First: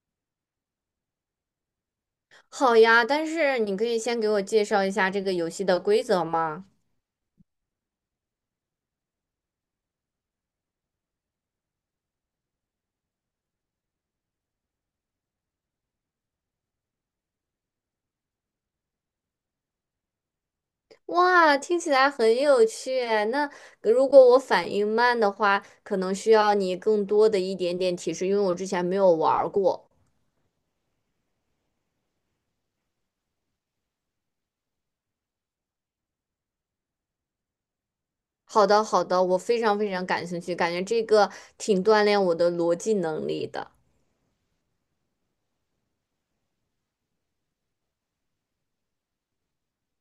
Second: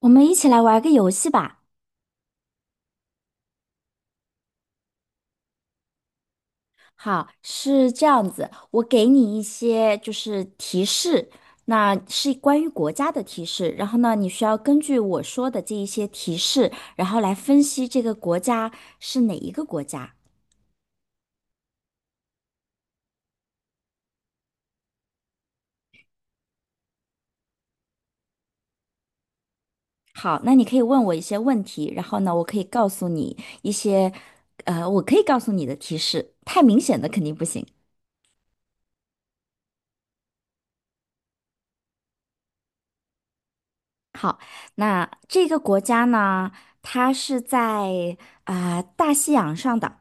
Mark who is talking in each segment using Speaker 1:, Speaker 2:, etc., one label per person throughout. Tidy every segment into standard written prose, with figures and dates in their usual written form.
Speaker 1: 我们一起来玩个游戏吧。
Speaker 2: 好呀，但是你可以先给我介绍一下这个游戏的规则吗？
Speaker 1: 好，是这样子，我给你一些就是提示，那是关于国家的提示，然后呢，你需要根据我说的这一些提示，然后来分析这个国家是哪一个国家。
Speaker 2: 哇，听起来很有趣诶那如果我反应慢的话，可能需要你更多的一点点提示，因为我之前没有玩儿过。
Speaker 1: 好，那你可以问我一些问题，然后呢，我可以告诉你一些，我可以告诉你的提示，太明显的肯定不行。
Speaker 2: 好的，好的，我非常非常感兴趣，感觉这个挺锻炼我的逻辑能力的。
Speaker 1: 好，那这个国家呢，它是在大西洋上的，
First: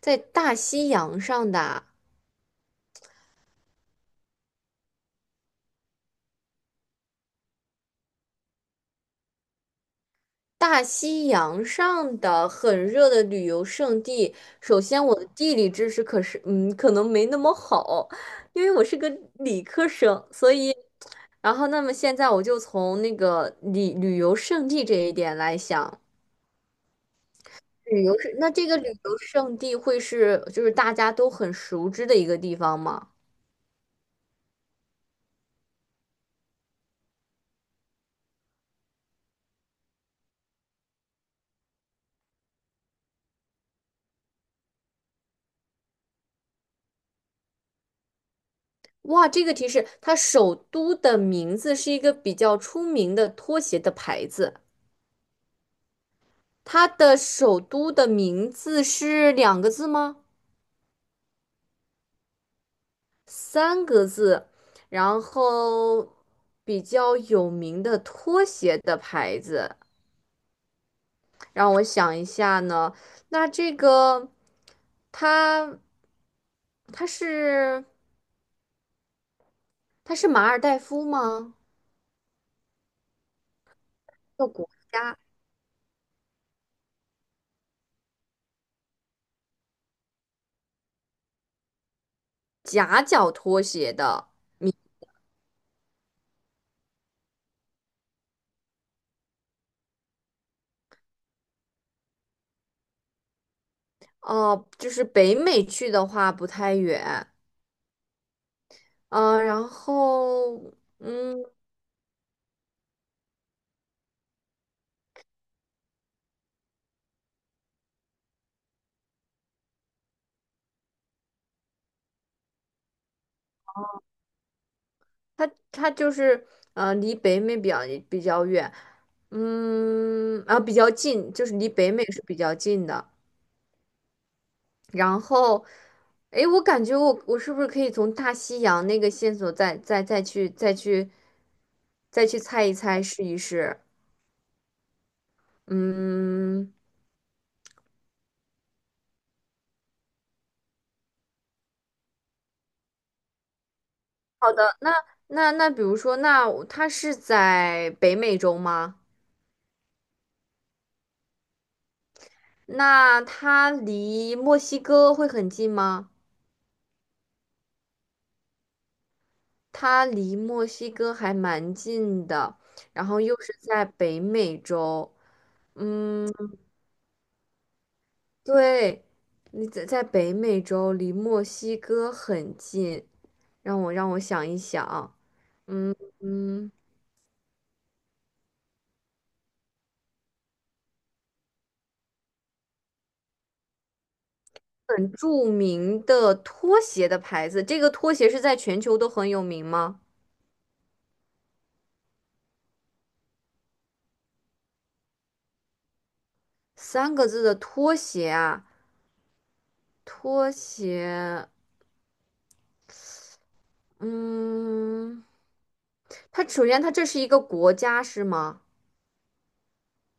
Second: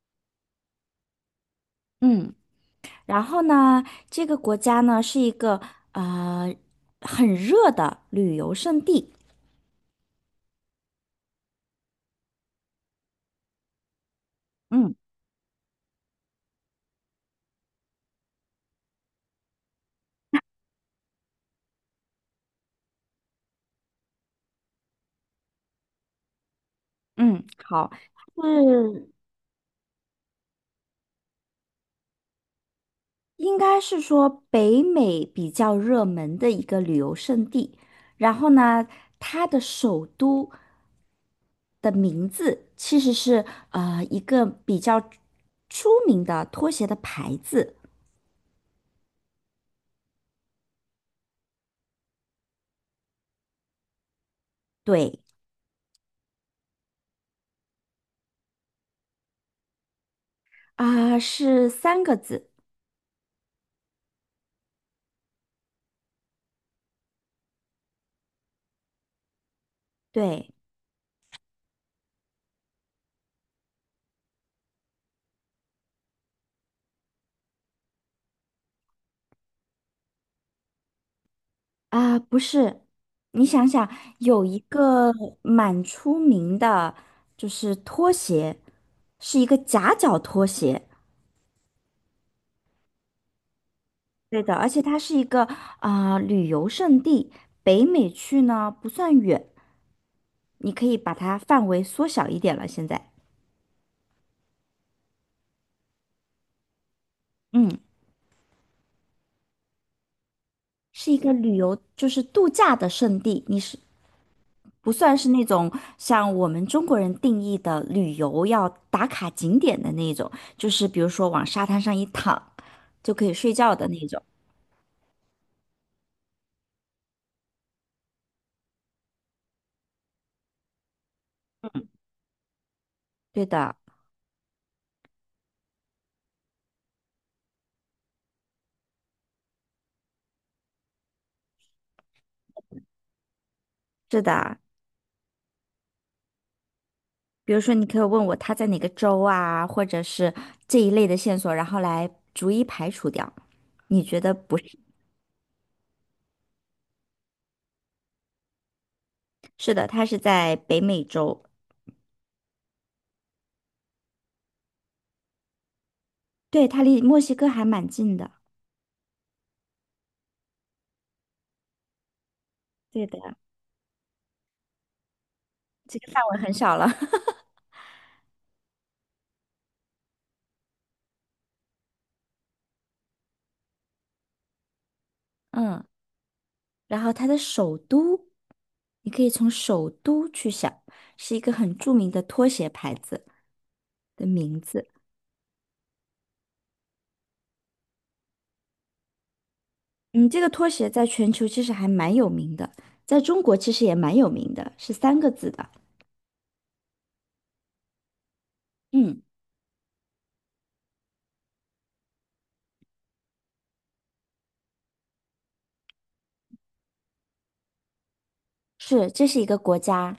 Speaker 2: 在大西洋上的啊
Speaker 1: 嗯。然后呢，这个国家呢是一个呃很热的旅游胜地。
Speaker 2: 大西洋上的很热的旅游胜地，首
Speaker 1: 嗯
Speaker 2: 先我的地理知识可是，嗯，可能没那么好，因为我是个理科生，所以，然后那么现在我就从那个旅游胜地这一点来想，
Speaker 1: 嗯，好，
Speaker 2: 旅游是，那这个旅
Speaker 1: 是
Speaker 2: 游胜地会是就是大家都很熟知的一个地方吗？
Speaker 1: 应该是说北美比较热门的一个旅游胜地。然后呢，它的首都的名字其实是一个比较出名的拖鞋的牌子。
Speaker 2: 哇，这个提示，它首都的名字是一个比较出名的拖鞋的牌子。
Speaker 1: 对
Speaker 2: 它的首都的名字是两个字吗？
Speaker 1: 啊，是三个字。
Speaker 2: 三个字。然后比较有名的拖鞋的牌子，
Speaker 1: 对。
Speaker 2: 让我想一下呢。那这个，它它它是马尔代夫吗？
Speaker 1: 啊，不是，你想想，有
Speaker 2: 这个
Speaker 1: 一
Speaker 2: 国
Speaker 1: 个
Speaker 2: 家
Speaker 1: 蛮出名的，就是拖鞋，是一个夹脚拖鞋。
Speaker 2: 夹脚拖鞋的
Speaker 1: 对的，而
Speaker 2: 名
Speaker 1: 且它是一个旅游胜地，北美去呢不算远，你可以把它范围缩小一点了。现在，
Speaker 2: 哦，就是北美去的话不太远。
Speaker 1: 嗯，
Speaker 2: 然后
Speaker 1: 是一个
Speaker 2: 嗯。
Speaker 1: 旅游就是度假的胜地，你是不算是那种像我们中国人定义的旅游要打卡景点的那种，就是比如说往沙滩上一躺就可以睡觉的那种。
Speaker 2: 它它就是呃，离北美比较比较远，嗯，啊，比较近，就是离北美是比较近的。
Speaker 1: 对的，
Speaker 2: 然后，诶，我感觉我是不是可以从大西洋那个线索再去猜一猜试一试？
Speaker 1: 是的。
Speaker 2: 嗯，
Speaker 1: 比如说，你可以问我他在哪个州啊，或者是这一类的线索，然后来逐一排除掉。你觉得不是？
Speaker 2: 那那比如说，那我它是在北美洲吗？
Speaker 1: 是的，他是在北美洲，
Speaker 2: 那它离墨西哥会很近吗？
Speaker 1: 对，他离墨西哥还蛮近的。
Speaker 2: 它离墨西哥还蛮近的，
Speaker 1: 对
Speaker 2: 然
Speaker 1: 的，
Speaker 2: 后又是在北美洲。
Speaker 1: 这个范
Speaker 2: 嗯，
Speaker 1: 围很小了。
Speaker 2: 对，你在在北美洲，离墨西哥很近。让我想一想，
Speaker 1: 嗯。
Speaker 2: 嗯嗯，
Speaker 1: 然后它的首都，你可以从首都去想，是一个很著名的拖鞋牌子的名字。
Speaker 2: 很著名的拖鞋的牌子，这个拖鞋是在全球都很有名吗？
Speaker 1: 嗯，这个拖鞋在全球其实还蛮有名的，在中国其实也蛮有名的，是三个字的。
Speaker 2: 三个字的拖鞋啊，
Speaker 1: 嗯，
Speaker 2: 拖鞋，嗯，它首先这是一个国家是吗？
Speaker 1: 是，这是一个国家，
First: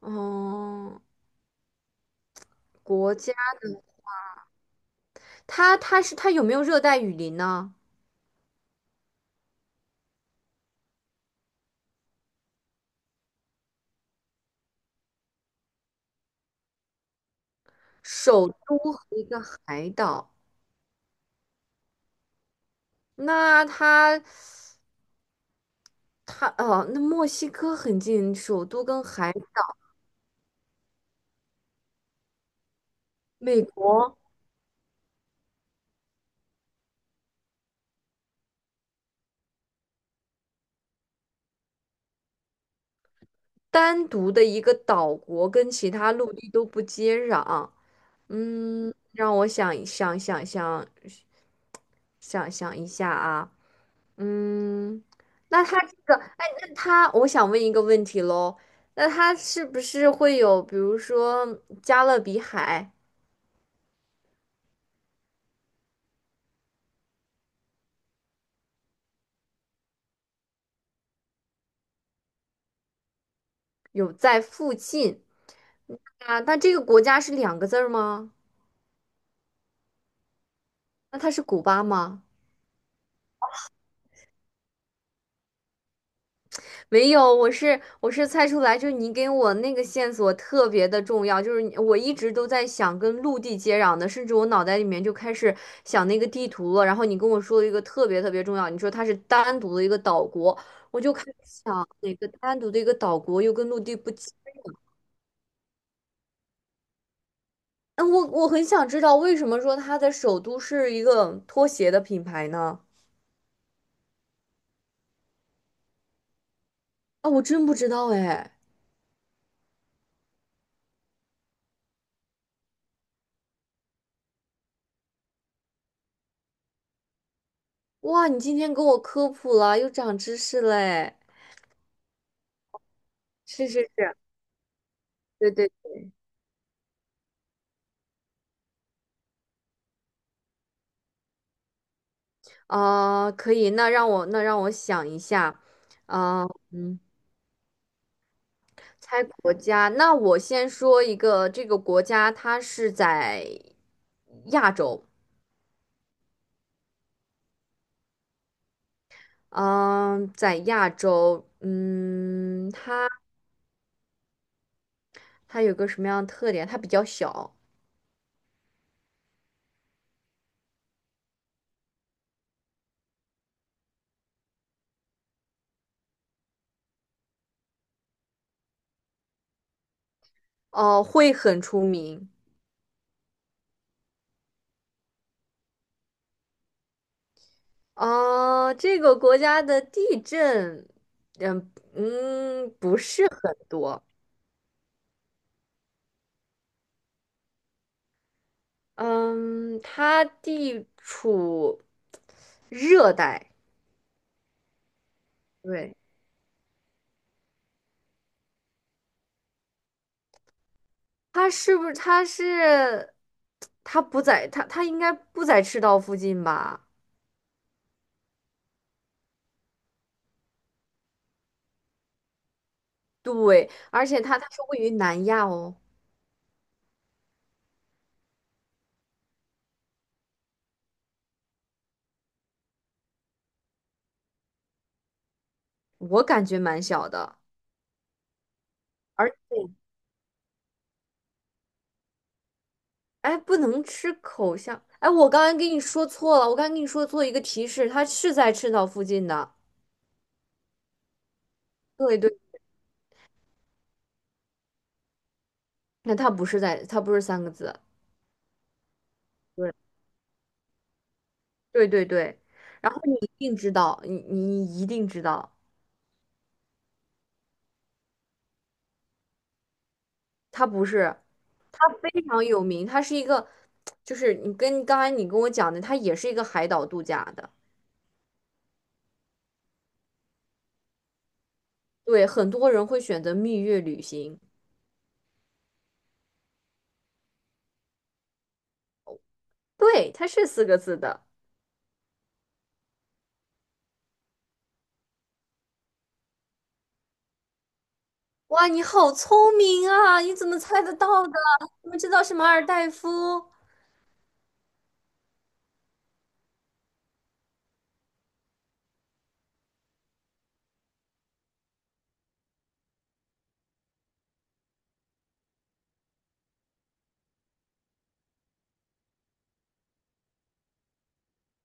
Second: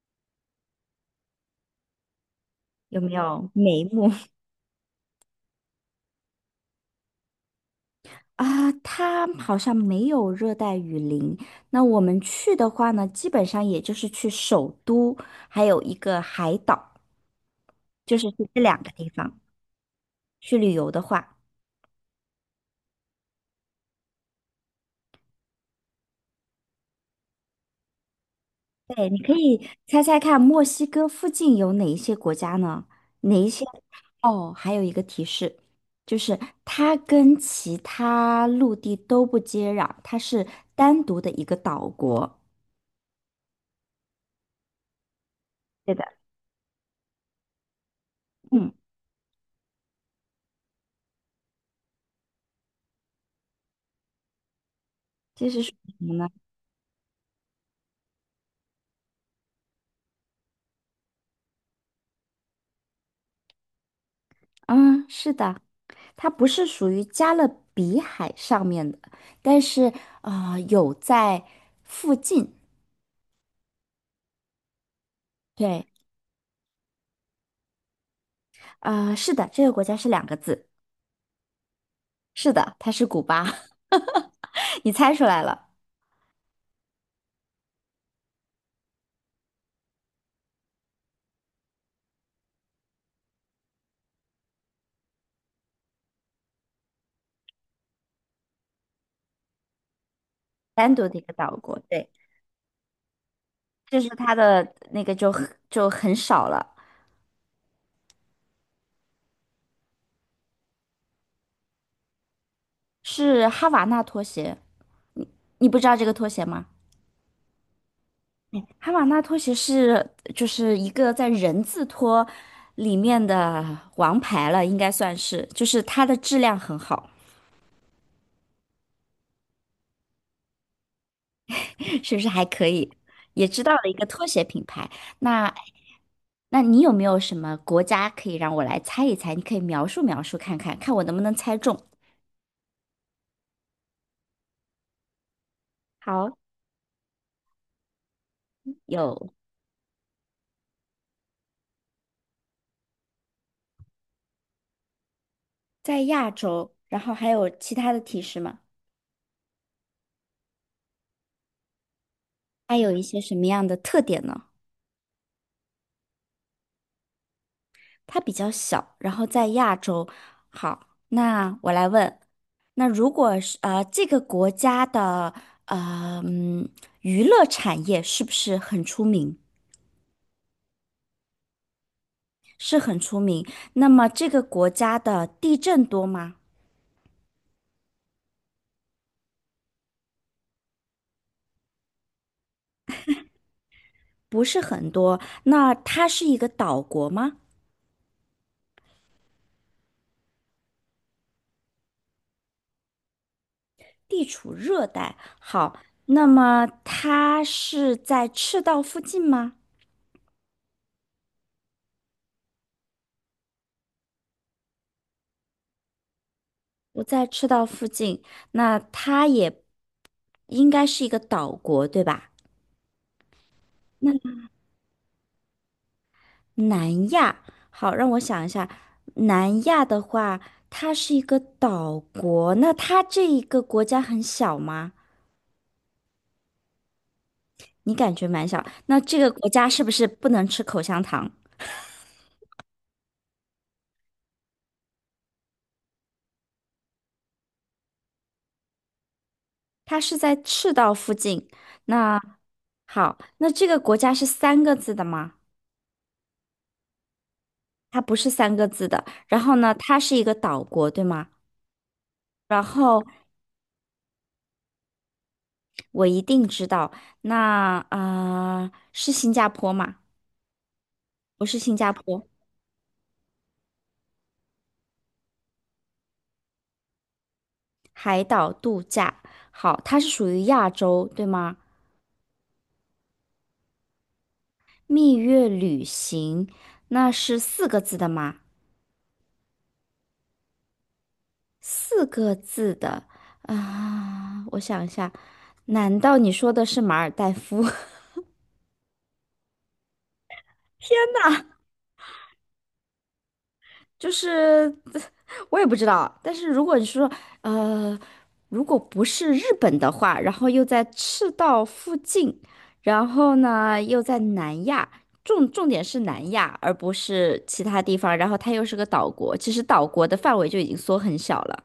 Speaker 2: 哦，
Speaker 1: 有没
Speaker 2: 国家
Speaker 1: 有
Speaker 2: 的，
Speaker 1: 眉目
Speaker 2: 它有没有热带雨林呢？
Speaker 1: 啊？它好像没有热带雨林。那我们去的话呢，基本上也就是去首都，还有一个海岛，就是去
Speaker 2: 首
Speaker 1: 这
Speaker 2: 都
Speaker 1: 两个
Speaker 2: 和
Speaker 1: 地
Speaker 2: 一
Speaker 1: 方
Speaker 2: 个海岛，
Speaker 1: 去旅游的话。
Speaker 2: 那它它哦，那墨西哥很近，首都跟
Speaker 1: 对，你
Speaker 2: 海
Speaker 1: 可
Speaker 2: 岛，
Speaker 1: 以猜猜看，墨西哥附近有哪一些国家呢？哪一
Speaker 2: 美
Speaker 1: 些？
Speaker 2: 国
Speaker 1: 哦，还有一个提示，就是它跟其他陆地都不接壤，它是单独的一个岛国。
Speaker 2: 单独的一个岛国跟其
Speaker 1: 对的，
Speaker 2: 他陆地都不接壤。
Speaker 1: 嗯，
Speaker 2: 嗯，让我想一下啊，嗯，
Speaker 1: 这是
Speaker 2: 那
Speaker 1: 属
Speaker 2: 他
Speaker 1: 于
Speaker 2: 这
Speaker 1: 什么
Speaker 2: 个，
Speaker 1: 呢？
Speaker 2: 哎，那他，我想问一个问题喽，那他是不是会有，比如说加勒比海
Speaker 1: 嗯，是的，它不是属于加勒比海上面的，但是有在附近。
Speaker 2: 有在附近
Speaker 1: 对，
Speaker 2: 啊？那这个国家是两个字儿吗？
Speaker 1: 是的，这个国家是两个字。
Speaker 2: 那它是古巴吗？
Speaker 1: 是的，它是古巴，你猜出来了。
Speaker 2: 没有，我是猜出来，就是你给我那个线索特别的重要，就是你我一直都在想跟陆地接壤的，甚至我脑袋里面就开始想那个地图了。然后你跟我说了一个特别特别重要，你说它是单独的一个岛国，
Speaker 1: 单
Speaker 2: 我
Speaker 1: 独
Speaker 2: 就
Speaker 1: 的一
Speaker 2: 开
Speaker 1: 个
Speaker 2: 始
Speaker 1: 岛国，
Speaker 2: 想
Speaker 1: 对，
Speaker 2: 哪个单独的一个岛国又跟陆地
Speaker 1: 就是
Speaker 2: 不接。
Speaker 1: 它的那个就很就很少了，
Speaker 2: 嗯，我很想知道为什么说它的首都是一个拖鞋的品牌呢？
Speaker 1: 是哈瓦那拖鞋，你不知道这个拖鞋吗？
Speaker 2: 啊，我真不知道哎。
Speaker 1: 哈瓦那拖鞋是就是一个在人字拖里面的王牌了，应该算是，就是它的质量很好，
Speaker 2: 哇，你今天给我科普了，又长知识嘞！
Speaker 1: 是不是还可以？也知
Speaker 2: 是
Speaker 1: 道了
Speaker 2: 是
Speaker 1: 一个
Speaker 2: 是，
Speaker 1: 拖鞋品牌，
Speaker 2: 对
Speaker 1: 那
Speaker 2: 对
Speaker 1: 那你有没有什么国家可以让我来猜一猜？你可以描述描述看看，看我能不能猜中。
Speaker 2: 可以，那让我想一下，
Speaker 1: 好，
Speaker 2: 啊，嗯，猜
Speaker 1: 有。
Speaker 2: 国家，那我先说一个，这个国家它是在亚洲，
Speaker 1: 在亚洲，然后还有其他的提示吗？
Speaker 2: 嗯、在亚洲，嗯，
Speaker 1: 它有一
Speaker 2: 它
Speaker 1: 些什么样的特点呢？
Speaker 2: 它有个什么样的特点？它比较小，
Speaker 1: 它比较小，然后在亚洲。好，那我来问，那如果是这个国家的呃嗯娱乐产业是不是很出名？
Speaker 2: 哦、会很出名，
Speaker 1: 是很出名。那么这个国家的地震多吗？
Speaker 2: 哦、这个国家的地震，嗯嗯，不是很多，
Speaker 1: 不是很多。那它是一个岛国吗？
Speaker 2: 嗯，它地处热带。
Speaker 1: 地处热带。好，
Speaker 2: 对，
Speaker 1: 那么它是在赤道附近吗？
Speaker 2: 他是不是他是他不在他他应该不在赤道附近吧？
Speaker 1: 我在赤道附近，那它也应该是一个岛国，对吧？
Speaker 2: 对，而且它是位于南亚哦，
Speaker 1: 南亚，好，让我想一下，南亚的话，它是一个岛国，那它这一个国家很小吗？
Speaker 2: 我感觉蛮小的，
Speaker 1: 你感觉蛮小，那这个
Speaker 2: 而且
Speaker 1: 国家是不是不能吃口香糖？
Speaker 2: 哎不能吃口香，哎我刚才跟你说错了，我刚才跟你说做一个提示，它是在赤道附近的，
Speaker 1: 它是在赤道附近，
Speaker 2: 对
Speaker 1: 那
Speaker 2: 对，
Speaker 1: 好，那这个国家是三个字的吗？
Speaker 2: 那它不是三个字，
Speaker 1: 它不是三个字的，然后呢，
Speaker 2: 对
Speaker 1: 它是一个岛国，对吗？
Speaker 2: 对，
Speaker 1: 然
Speaker 2: 然后
Speaker 1: 后。
Speaker 2: 你一定知道，你一定知道。
Speaker 1: 我一定知道。那是新加坡吗？
Speaker 2: 它不是，
Speaker 1: 不是新
Speaker 2: 它
Speaker 1: 加
Speaker 2: 非
Speaker 1: 坡，
Speaker 2: 常有名，它是一个，就是你跟刚才你跟我讲的，它也是一个海岛度假的。
Speaker 1: 海岛度假。好，它是属于亚洲，对吗？
Speaker 2: 对，很多人会选择蜜月旅行。
Speaker 1: 蜜月旅行，那是四个字的吗？
Speaker 2: 对，它是四个字的。
Speaker 1: 四个字的我想一下，难道你说的是马尔代夫？
Speaker 2: 哇，你好聪明啊！你怎么猜得到的？你们知道是马尔代夫？
Speaker 1: 就是 我也不知道，但是如果你说呃，如果不是日本的话，然后又在赤道附近，然后呢又在南亚，重点是南亚，而不是其他地方，然后它又是个岛国，其实岛国的范围就已经缩很小了。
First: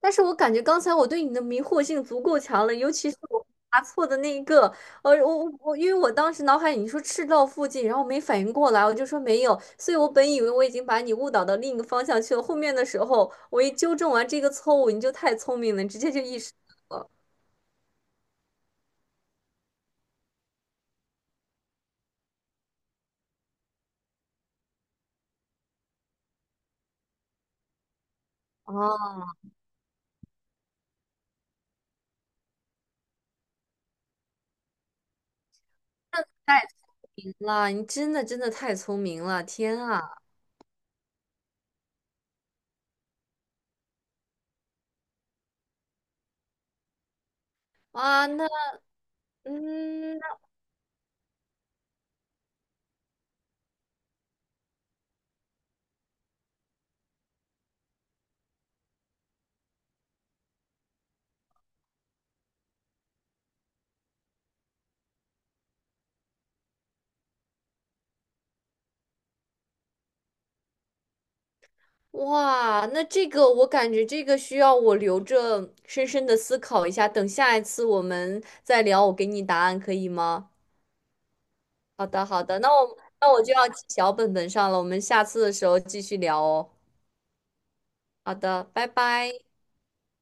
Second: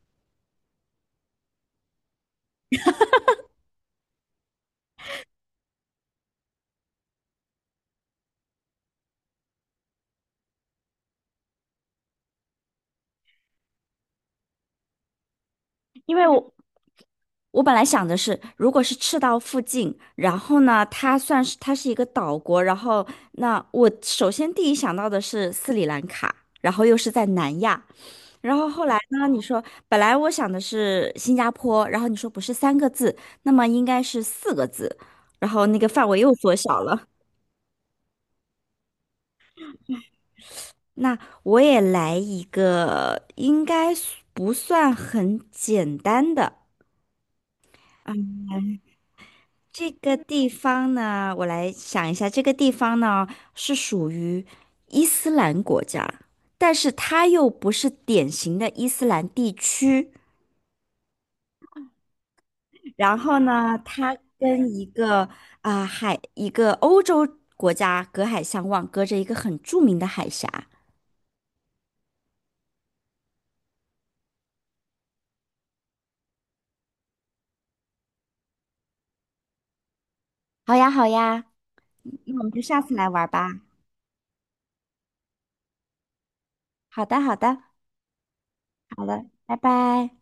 Speaker 2: 但是我感觉刚才我对你的迷惑性足够强了，尤其是我答错的那一个，我，因为我当时脑海里你说赤道附近，然后没反应过来，我就说没有，所以我本以为我已经把你误导到另一个方向去了。后面的时候，我一纠正完这个错误，你就太聪明了，你直接
Speaker 1: 因
Speaker 2: 就
Speaker 1: 为
Speaker 2: 意识
Speaker 1: 我本来想的是，如果是赤道附近，然后呢，它是一个岛国，然后那我首先第一想到的是斯里兰卡，然后又是在南亚，然后后来呢，
Speaker 2: 哦，
Speaker 1: 你说本来我想的是新加坡，然后你说不是三个字，那么应该是四个字，然后那个范围又缩
Speaker 2: 太
Speaker 1: 小了。
Speaker 2: 神了，你真的真的太聪明了，天啊
Speaker 1: 那我也来一个，应该不算很简单的。
Speaker 2: 啊，那
Speaker 1: 这个
Speaker 2: 嗯。
Speaker 1: 地方呢，我来想一下，这个地方呢是属于伊斯兰国家，但是它又不是典型的伊斯兰地区。然后呢，它跟一个一个欧洲国家隔海相望，隔着一个很著名的海峡。
Speaker 2: 哇，那这个我感觉这个需要我留着深深的思考一下，等下一次我们再聊，我给你答案可以吗？
Speaker 1: 好呀，好呀，
Speaker 2: 好的，
Speaker 1: 那
Speaker 2: 好
Speaker 1: 我们
Speaker 2: 的，
Speaker 1: 就
Speaker 2: 那
Speaker 1: 下次来玩
Speaker 2: 我就
Speaker 1: 吧。
Speaker 2: 要记小本本上了，我们下次的时候继续聊哦。
Speaker 1: 好的，好的，
Speaker 2: 好的，拜
Speaker 1: 好了，
Speaker 2: 拜。
Speaker 1: 拜拜。